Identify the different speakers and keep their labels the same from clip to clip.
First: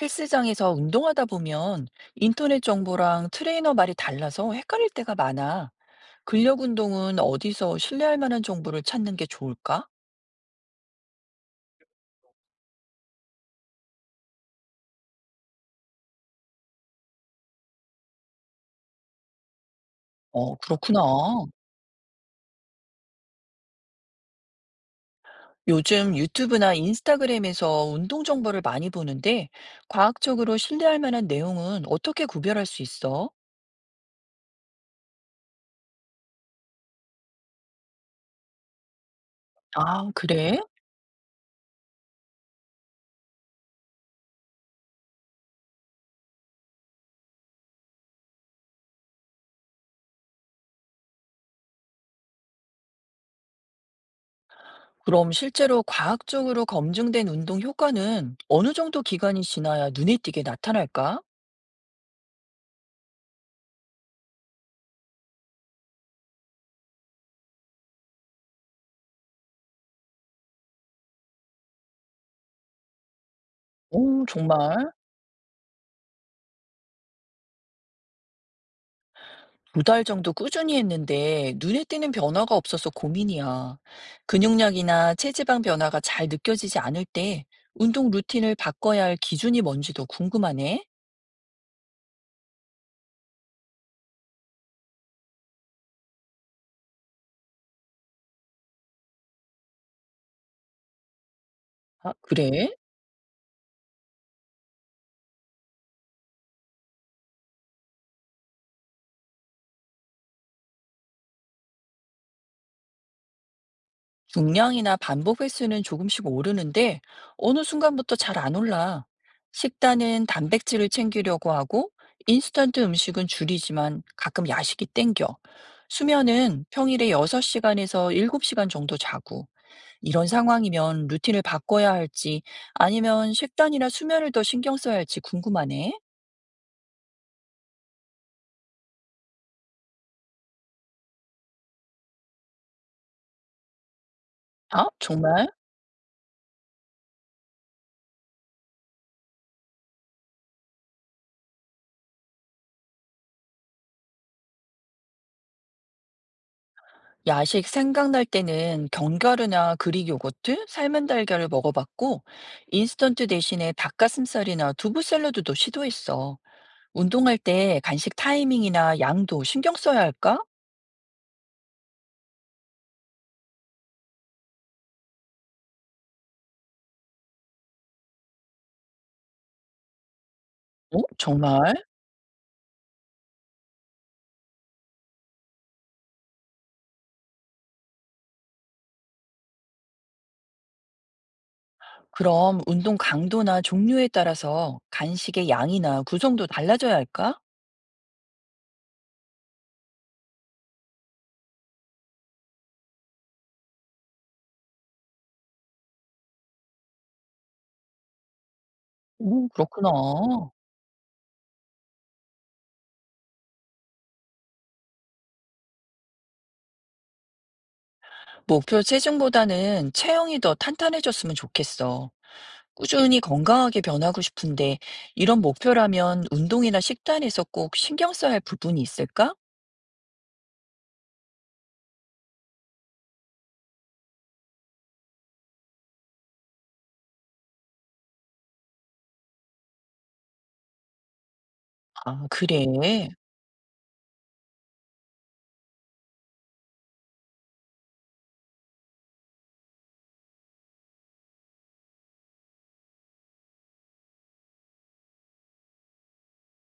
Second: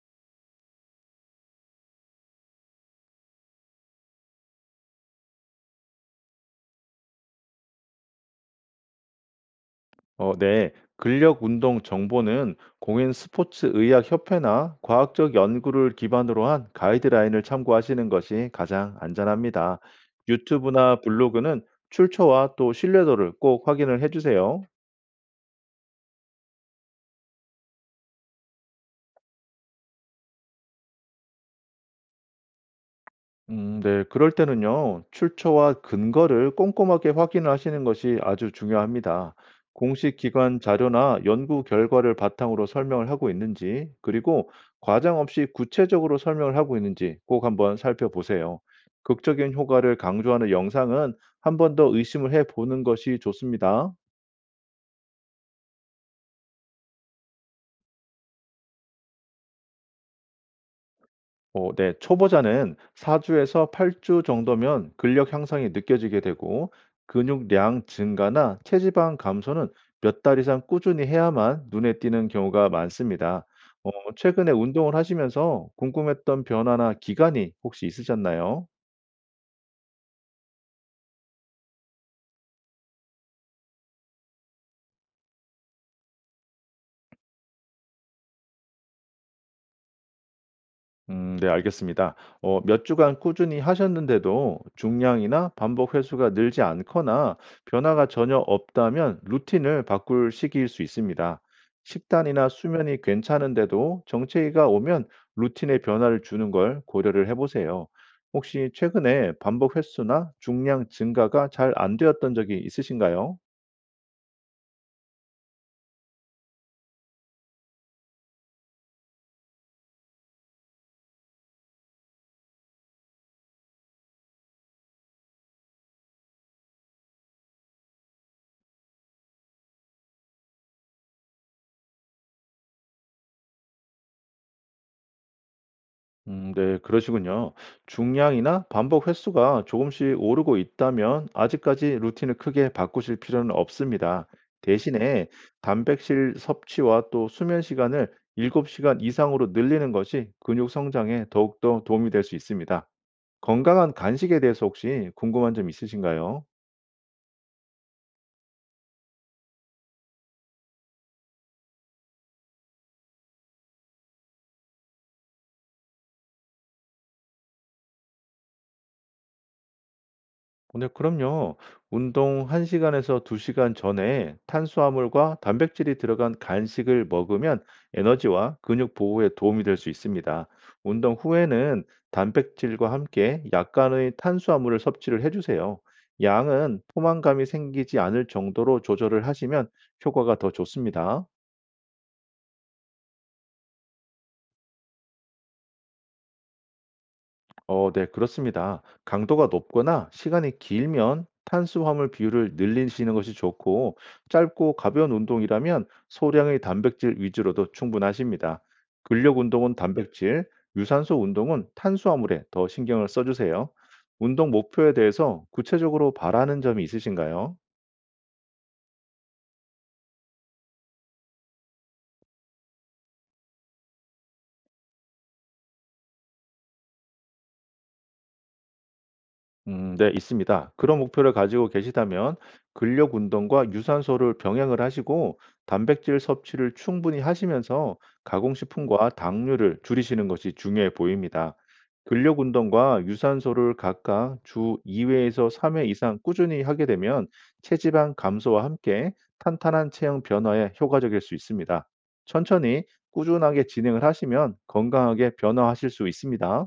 Speaker 1: 헬스장에서 운동하다 보면 인터넷 정보랑 트레이너 말이 달라서 헷갈릴 때가 많아. 근력 운동은 어디서 신뢰할 만한 정보를 찾는 게 좋을까?
Speaker 2: 네. 근력 운동 정보는 공인 스포츠 의학 협회나 과학적 연구를 기반으로 한 가이드라인을 참고하시는 것이 가장 안전합니다.
Speaker 1: 어,
Speaker 2: 유튜브나
Speaker 1: 그렇구나.
Speaker 2: 블로그는 출처와 또 신뢰도를 꼭 확인을 해주세요.
Speaker 1: 요즘 유튜브나 인스타그램에서 운동 정보를 많이 보는데 과학적으로 신뢰할 만한 내용은 어떻게 구별할 수 있어?
Speaker 2: 네. 그럴 때는요, 출처와 근거를 꼼꼼하게 확인하시는 것이 아주 중요합니다.
Speaker 1: 아,
Speaker 2: 공식
Speaker 1: 그래?
Speaker 2: 기관 자료나 연구 결과를 바탕으로 설명을 하고 있는지, 그리고 과장 없이 구체적으로 설명을 하고 있는지 꼭 한번 살펴보세요. 극적인 효과를 강조하는 영상은 한 번 더 의심을 해 보는 것이 좋습니다.
Speaker 1: 그럼 실제로 과학적으로 검증된 운동 효과는 어느 정도 기간이 지나야 눈에 띄게 나타날까?
Speaker 2: 네, 초보자는 4주에서 8주 정도면 근력 향상이 느껴지게 되고 근육량 증가나 체지방 감소는 몇 달 이상 꾸준히 해야만 눈에 띄는 경우가 많습니다. 어,
Speaker 1: 오,
Speaker 2: 최근에
Speaker 1: 정말.
Speaker 2: 운동을 하시면서 궁금했던 변화나 기간이 혹시 있으셨나요?
Speaker 1: 두 달 정도 꾸준히 했는데 눈에 띄는 변화가 없어서 고민이야. 근육량이나 체지방 변화가 잘 느껴지지 않을 때 운동 루틴을 바꿔야 할 기준이 뭔지도 궁금하네.
Speaker 2: 네, 알겠습니다. 몇 주간 꾸준히 하셨는데도 중량이나 반복 횟수가 늘지 않거나 변화가 전혀 없다면 루틴을 바꿀 시기일 수 있습니다.
Speaker 1: 아,
Speaker 2: 식단이나
Speaker 1: 그래?
Speaker 2: 수면이 괜찮은데도 정체기가 오면 루틴의 변화를 주는 걸 고려를 해보세요. 혹시 최근에 반복 횟수나 중량 증가가 잘 안 되었던 적이 있으신가요?
Speaker 1: 중량이나 반복 횟수는 조금씩 오르는데 어느 순간부터 잘 안 올라. 식단은 단백질을 챙기려고 하고 인스턴트 음식은 줄이지만 가끔 야식이 땡겨. 수면은 평일에 6시간에서 7시간 정도 자고 이런 상황이면 루틴을 바꿔야 할지 아니면 식단이나 수면을 더 신경 써야 할지 궁금하네.
Speaker 2: 네, 그러시군요. 중량이나 반복 횟수가 조금씩 오르고 있다면 아직까지 루틴을 크게 바꾸실 필요는 없습니다.
Speaker 1: 아,
Speaker 2: 대신에
Speaker 1: 정말?
Speaker 2: 단백질 섭취와 또 수면 시간을 7시간 이상으로 늘리는 것이 근육 성장에 더욱더 도움이 될 수 있습니다. 건강한 간식에 대해서 혹시 궁금한 점 있으신가요?
Speaker 1: 야식 생각날 때는 견과류나 그릭 요거트, 삶은 달걀을 먹어봤고, 인스턴트 대신에 닭가슴살이나 두부 샐러드도 시도했어. 운동할 때 간식 타이밍이나 양도 신경 써야 할까?
Speaker 2: 네, 그럼요. 운동 1시간에서 2시간 전에 탄수화물과 단백질이 들어간 간식을 먹으면 에너지와 근육 보호에 도움이 될 수 있습니다.
Speaker 1: 어,
Speaker 2: 운동
Speaker 1: 정말?
Speaker 2: 후에는 단백질과 함께 약간의 탄수화물을 섭취를 해주세요. 양은 포만감이 생기지 않을 정도로 조절을 하시면 효과가 더 좋습니다.
Speaker 1: 그럼 운동 강도나 종류에 따라서 간식의 양이나 구성도 달라져야 할까?
Speaker 2: 네, 그렇습니다. 강도가 높거나 시간이 길면 탄수화물 비율을 늘리시는 것이 좋고, 짧고 가벼운 운동이라면 소량의 단백질 위주로도 충분하십니다. 근력
Speaker 1: 오,
Speaker 2: 운동은
Speaker 1: 그렇구나.
Speaker 2: 단백질, 유산소 운동은 탄수화물에 더 신경을 써주세요. 운동 목표에 대해서 구체적으로 바라는 점이 있으신가요?
Speaker 1: 목표 체중보다는 체형이 더 탄탄해졌으면 좋겠어. 꾸준히 건강하게 변하고 싶은데, 이런 목표라면 운동이나 식단에서 꼭 신경 써야 할 부분이 있을까?
Speaker 2: 네, 있습니다. 그런 목표를 가지고 계시다면 근력 운동과 유산소를 병행을 하시고 단백질 섭취를 충분히 하시면서 가공식품과 당류를 줄이시는 것이 중요해 보입니다.
Speaker 1: 아,
Speaker 2: 근력
Speaker 1: 그래.
Speaker 2: 운동과 유산소를 각각 주 2회에서 3회 이상 꾸준히 하게 되면 체지방 감소와 함께 탄탄한 체형 변화에 효과적일 수 있습니다. 천천히 꾸준하게 진행을 하시면 건강하게 변화하실 수 있습니다.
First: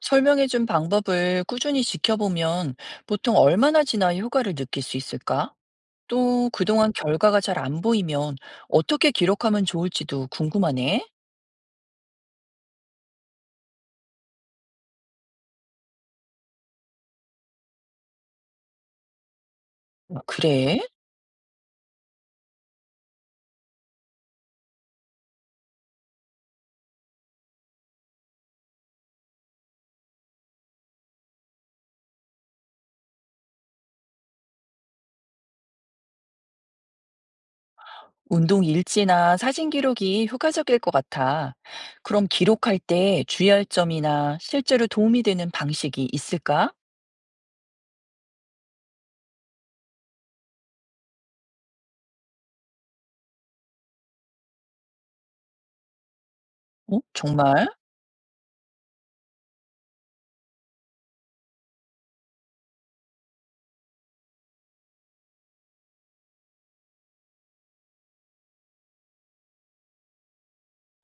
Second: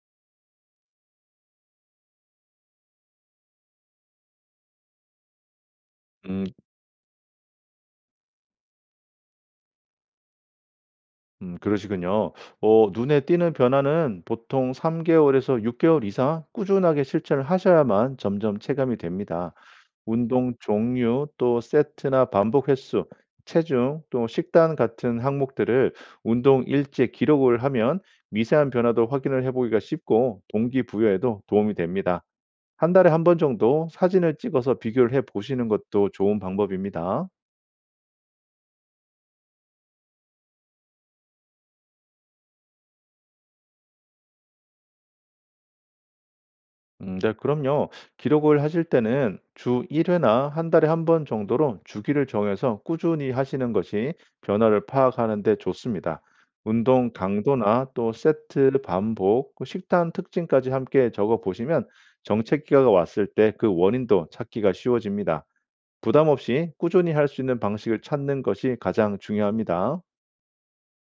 Speaker 1: 설명해준 방법을 꾸준히 지켜보면 보통 얼마나 지나 효과를 느낄 수 있을까?
Speaker 2: 음.
Speaker 1: 또 그동안 결과가 잘 안 보이면 어떻게 기록하면 좋을지도 궁금하네.
Speaker 2: 그러시군요. 눈에 띄는 변화는 보통 3 개월에서 6 개월 이상 꾸준하게 실천을 하셔야만 점점 체감이 됩니다.
Speaker 1: 아,
Speaker 2: 운동
Speaker 1: 그래.
Speaker 2: 종류, 또 세트나 반복 횟수, 체중, 또 식단 같은 항목들을 운동 일지에 기록을 하면 미세한 변화도 확인을 해 보기가 쉽고 동기부여에도 도움이 됩니다. 한 달에 한 번 정도 사진을 찍어서 비교를 해 보시는 것도 좋은 방법입니다.
Speaker 1: 운동 일지나 사진 기록이 효과적일 것 같아. 그럼 기록할 때 주의할 점이나 실제로 도움이 되는 방식이 있을까?
Speaker 2: 네, 그럼요. 기록을 하실 때는 주 1회나 한 달에 한 번 정도로 주기를 정해서 꾸준히 하시는 것이 변화를 파악하는 데 좋습니다.
Speaker 1: 어?
Speaker 2: 운동
Speaker 1: 정말?
Speaker 2: 강도나 또 세트 반복, 그 식단 특징까지 함께 적어 보시면 정체기가 왔을 때 그 원인도 찾기가 쉬워집니다. 부담 없이 꾸준히 할 수 있는 방식을 찾는 것이 가장 중요합니다.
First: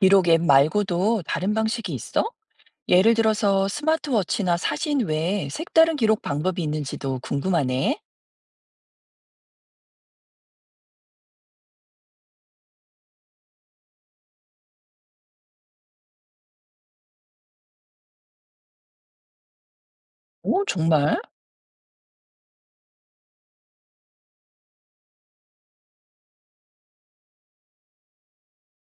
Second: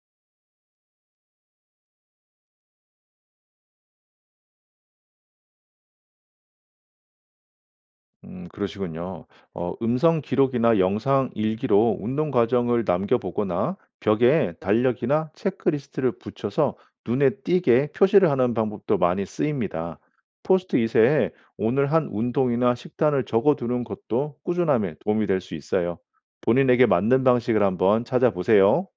Speaker 1: 기록 앱 말고도 다른 방식이 있어? 예를 들어서 스마트워치나 사진 외에 색다른 기록 방법이 있는지도 궁금하네.
Speaker 2: 그러시군요. 음성 기록이나 영상 일기로 운동 과정을 남겨 보거나 벽에 달력이나 체크리스트를 붙여서 눈에 띄게 표시를 하는 방법도 많이 쓰입니다.
Speaker 1: 오, 정말?
Speaker 2: 포스트잇에 오늘 한 운동이나 식단을 적어 두는 것도 꾸준함에 도움이 될 수 있어요. 본인에게 맞는 방식을 한번 찾아보세요.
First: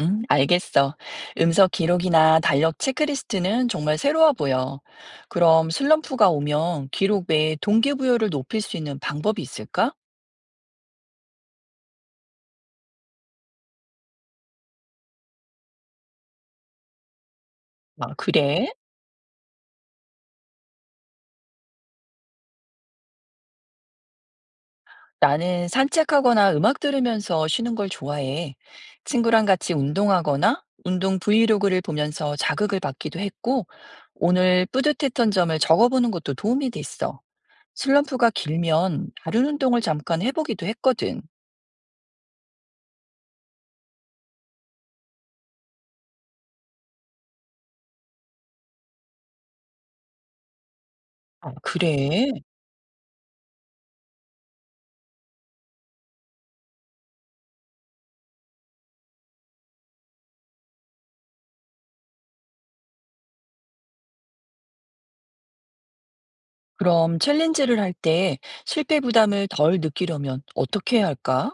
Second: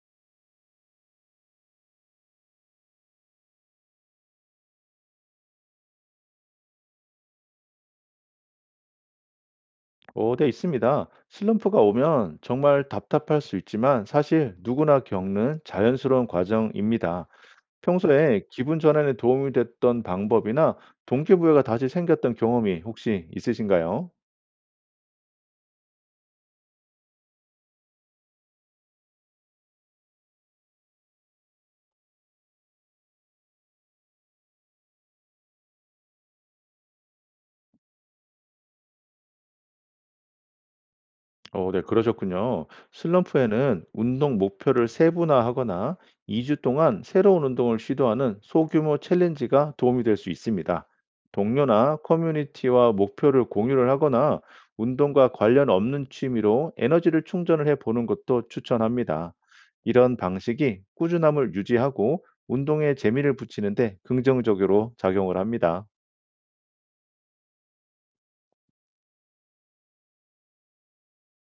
Speaker 1: 응, 알겠어. 음성 기록이나 달력 체크리스트는 정말 새로워 보여. 그럼 슬럼프가 오면 기록 외에 동기부여를 높일 수 있는 방법이 있을까?
Speaker 2: 네, 있습니다. 슬럼프가 오면 정말 답답할 수 있지만 사실 누구나 겪는 자연스러운 과정입니다.
Speaker 1: 아,
Speaker 2: 평소에
Speaker 1: 그래?
Speaker 2: 기분 전환에 도움이 됐던 방법이나 동기부여가 다시 생겼던 경험이 혹시 있으신가요?
Speaker 1: 나는 산책하거나 음악 들으면서 쉬는 걸 좋아해. 친구랑 같이 운동하거나 운동 브이로그를 보면서 자극을 받기도 했고, 오늘 뿌듯했던 점을 적어보는 것도 도움이 됐어. 슬럼프가 길면 다른 운동을 잠깐 해보기도 했거든.
Speaker 2: 네, 그러셨군요. 슬럼프에는 운동 목표를 세분화하거나 2주 동안 새로운 운동을 시도하는 소규모 챌린지가 도움이 될 수 있습니다.
Speaker 1: 아,
Speaker 2: 동료나
Speaker 1: 그래?
Speaker 2: 커뮤니티와 목표를 공유를 하거나 운동과 관련 없는 취미로 에너지를 충전을 해 보는 것도 추천합니다. 이런 방식이 꾸준함을 유지하고 운동에 재미를 붙이는데 긍정적으로 작용을 합니다.
Speaker 1: 그럼 챌린지를 할 때 실패 부담을 덜 느끼려면 어떻게 해야 할까?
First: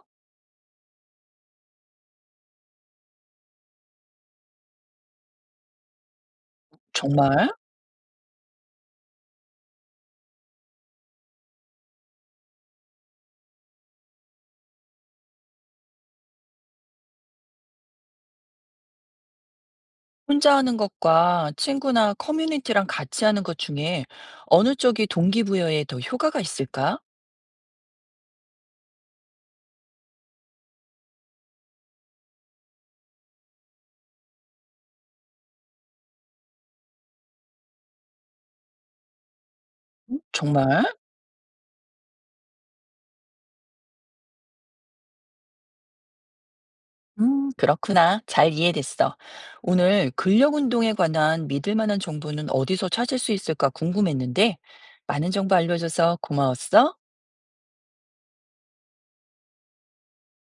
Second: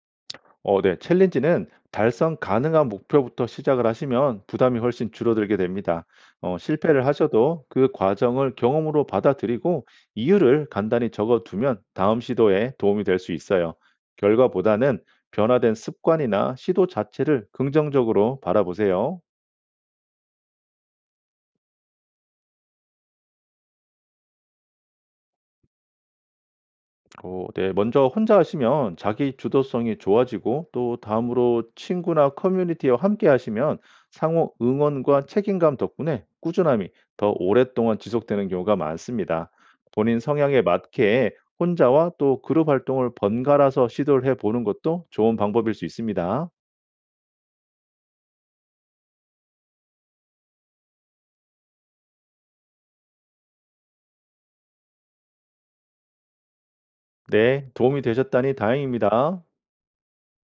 Speaker 2: 네. 챌린지는 달성 가능한 목표부터 시작을 하시면 부담이 훨씬 줄어들게 됩니다. 실패를
Speaker 1: 정말?
Speaker 2: 하셔도 그 과정을 경험으로 받아들이고 이유를 간단히 적어두면 다음 시도에 도움이 될 수 있어요. 결과보다는 변화된 습관이나 시도 자체를 긍정적으로 바라보세요.
Speaker 1: 혼자 하는 것과 친구나 커뮤니티랑 같이 하는 것 중에 어느 쪽이 동기부여에 더 효과가 있을까?
Speaker 2: 네. 먼저 혼자 하시면 자기 주도성이 좋아지고 또 다음으로 친구나 커뮤니티와 함께 하시면 상호 응원과 책임감 덕분에 꾸준함이 더 오랫동안 지속되는 경우가 많습니다. 본인 성향에
Speaker 1: 정말?
Speaker 2: 맞게 혼자와 또 그룹 활동을 번갈아서 시도를 해 보는 것도 좋은 방법일 수 있습니다.
Speaker 1: 그렇구나. 잘 이해됐어. 오늘 근력 운동에 관한 믿을 만한 정보는 어디서 찾을 수 있을까 궁금했는데, 많은 정보 알려줘서 고마웠어.
Speaker 2: 네. 도움이 되셨다니 다행입니다.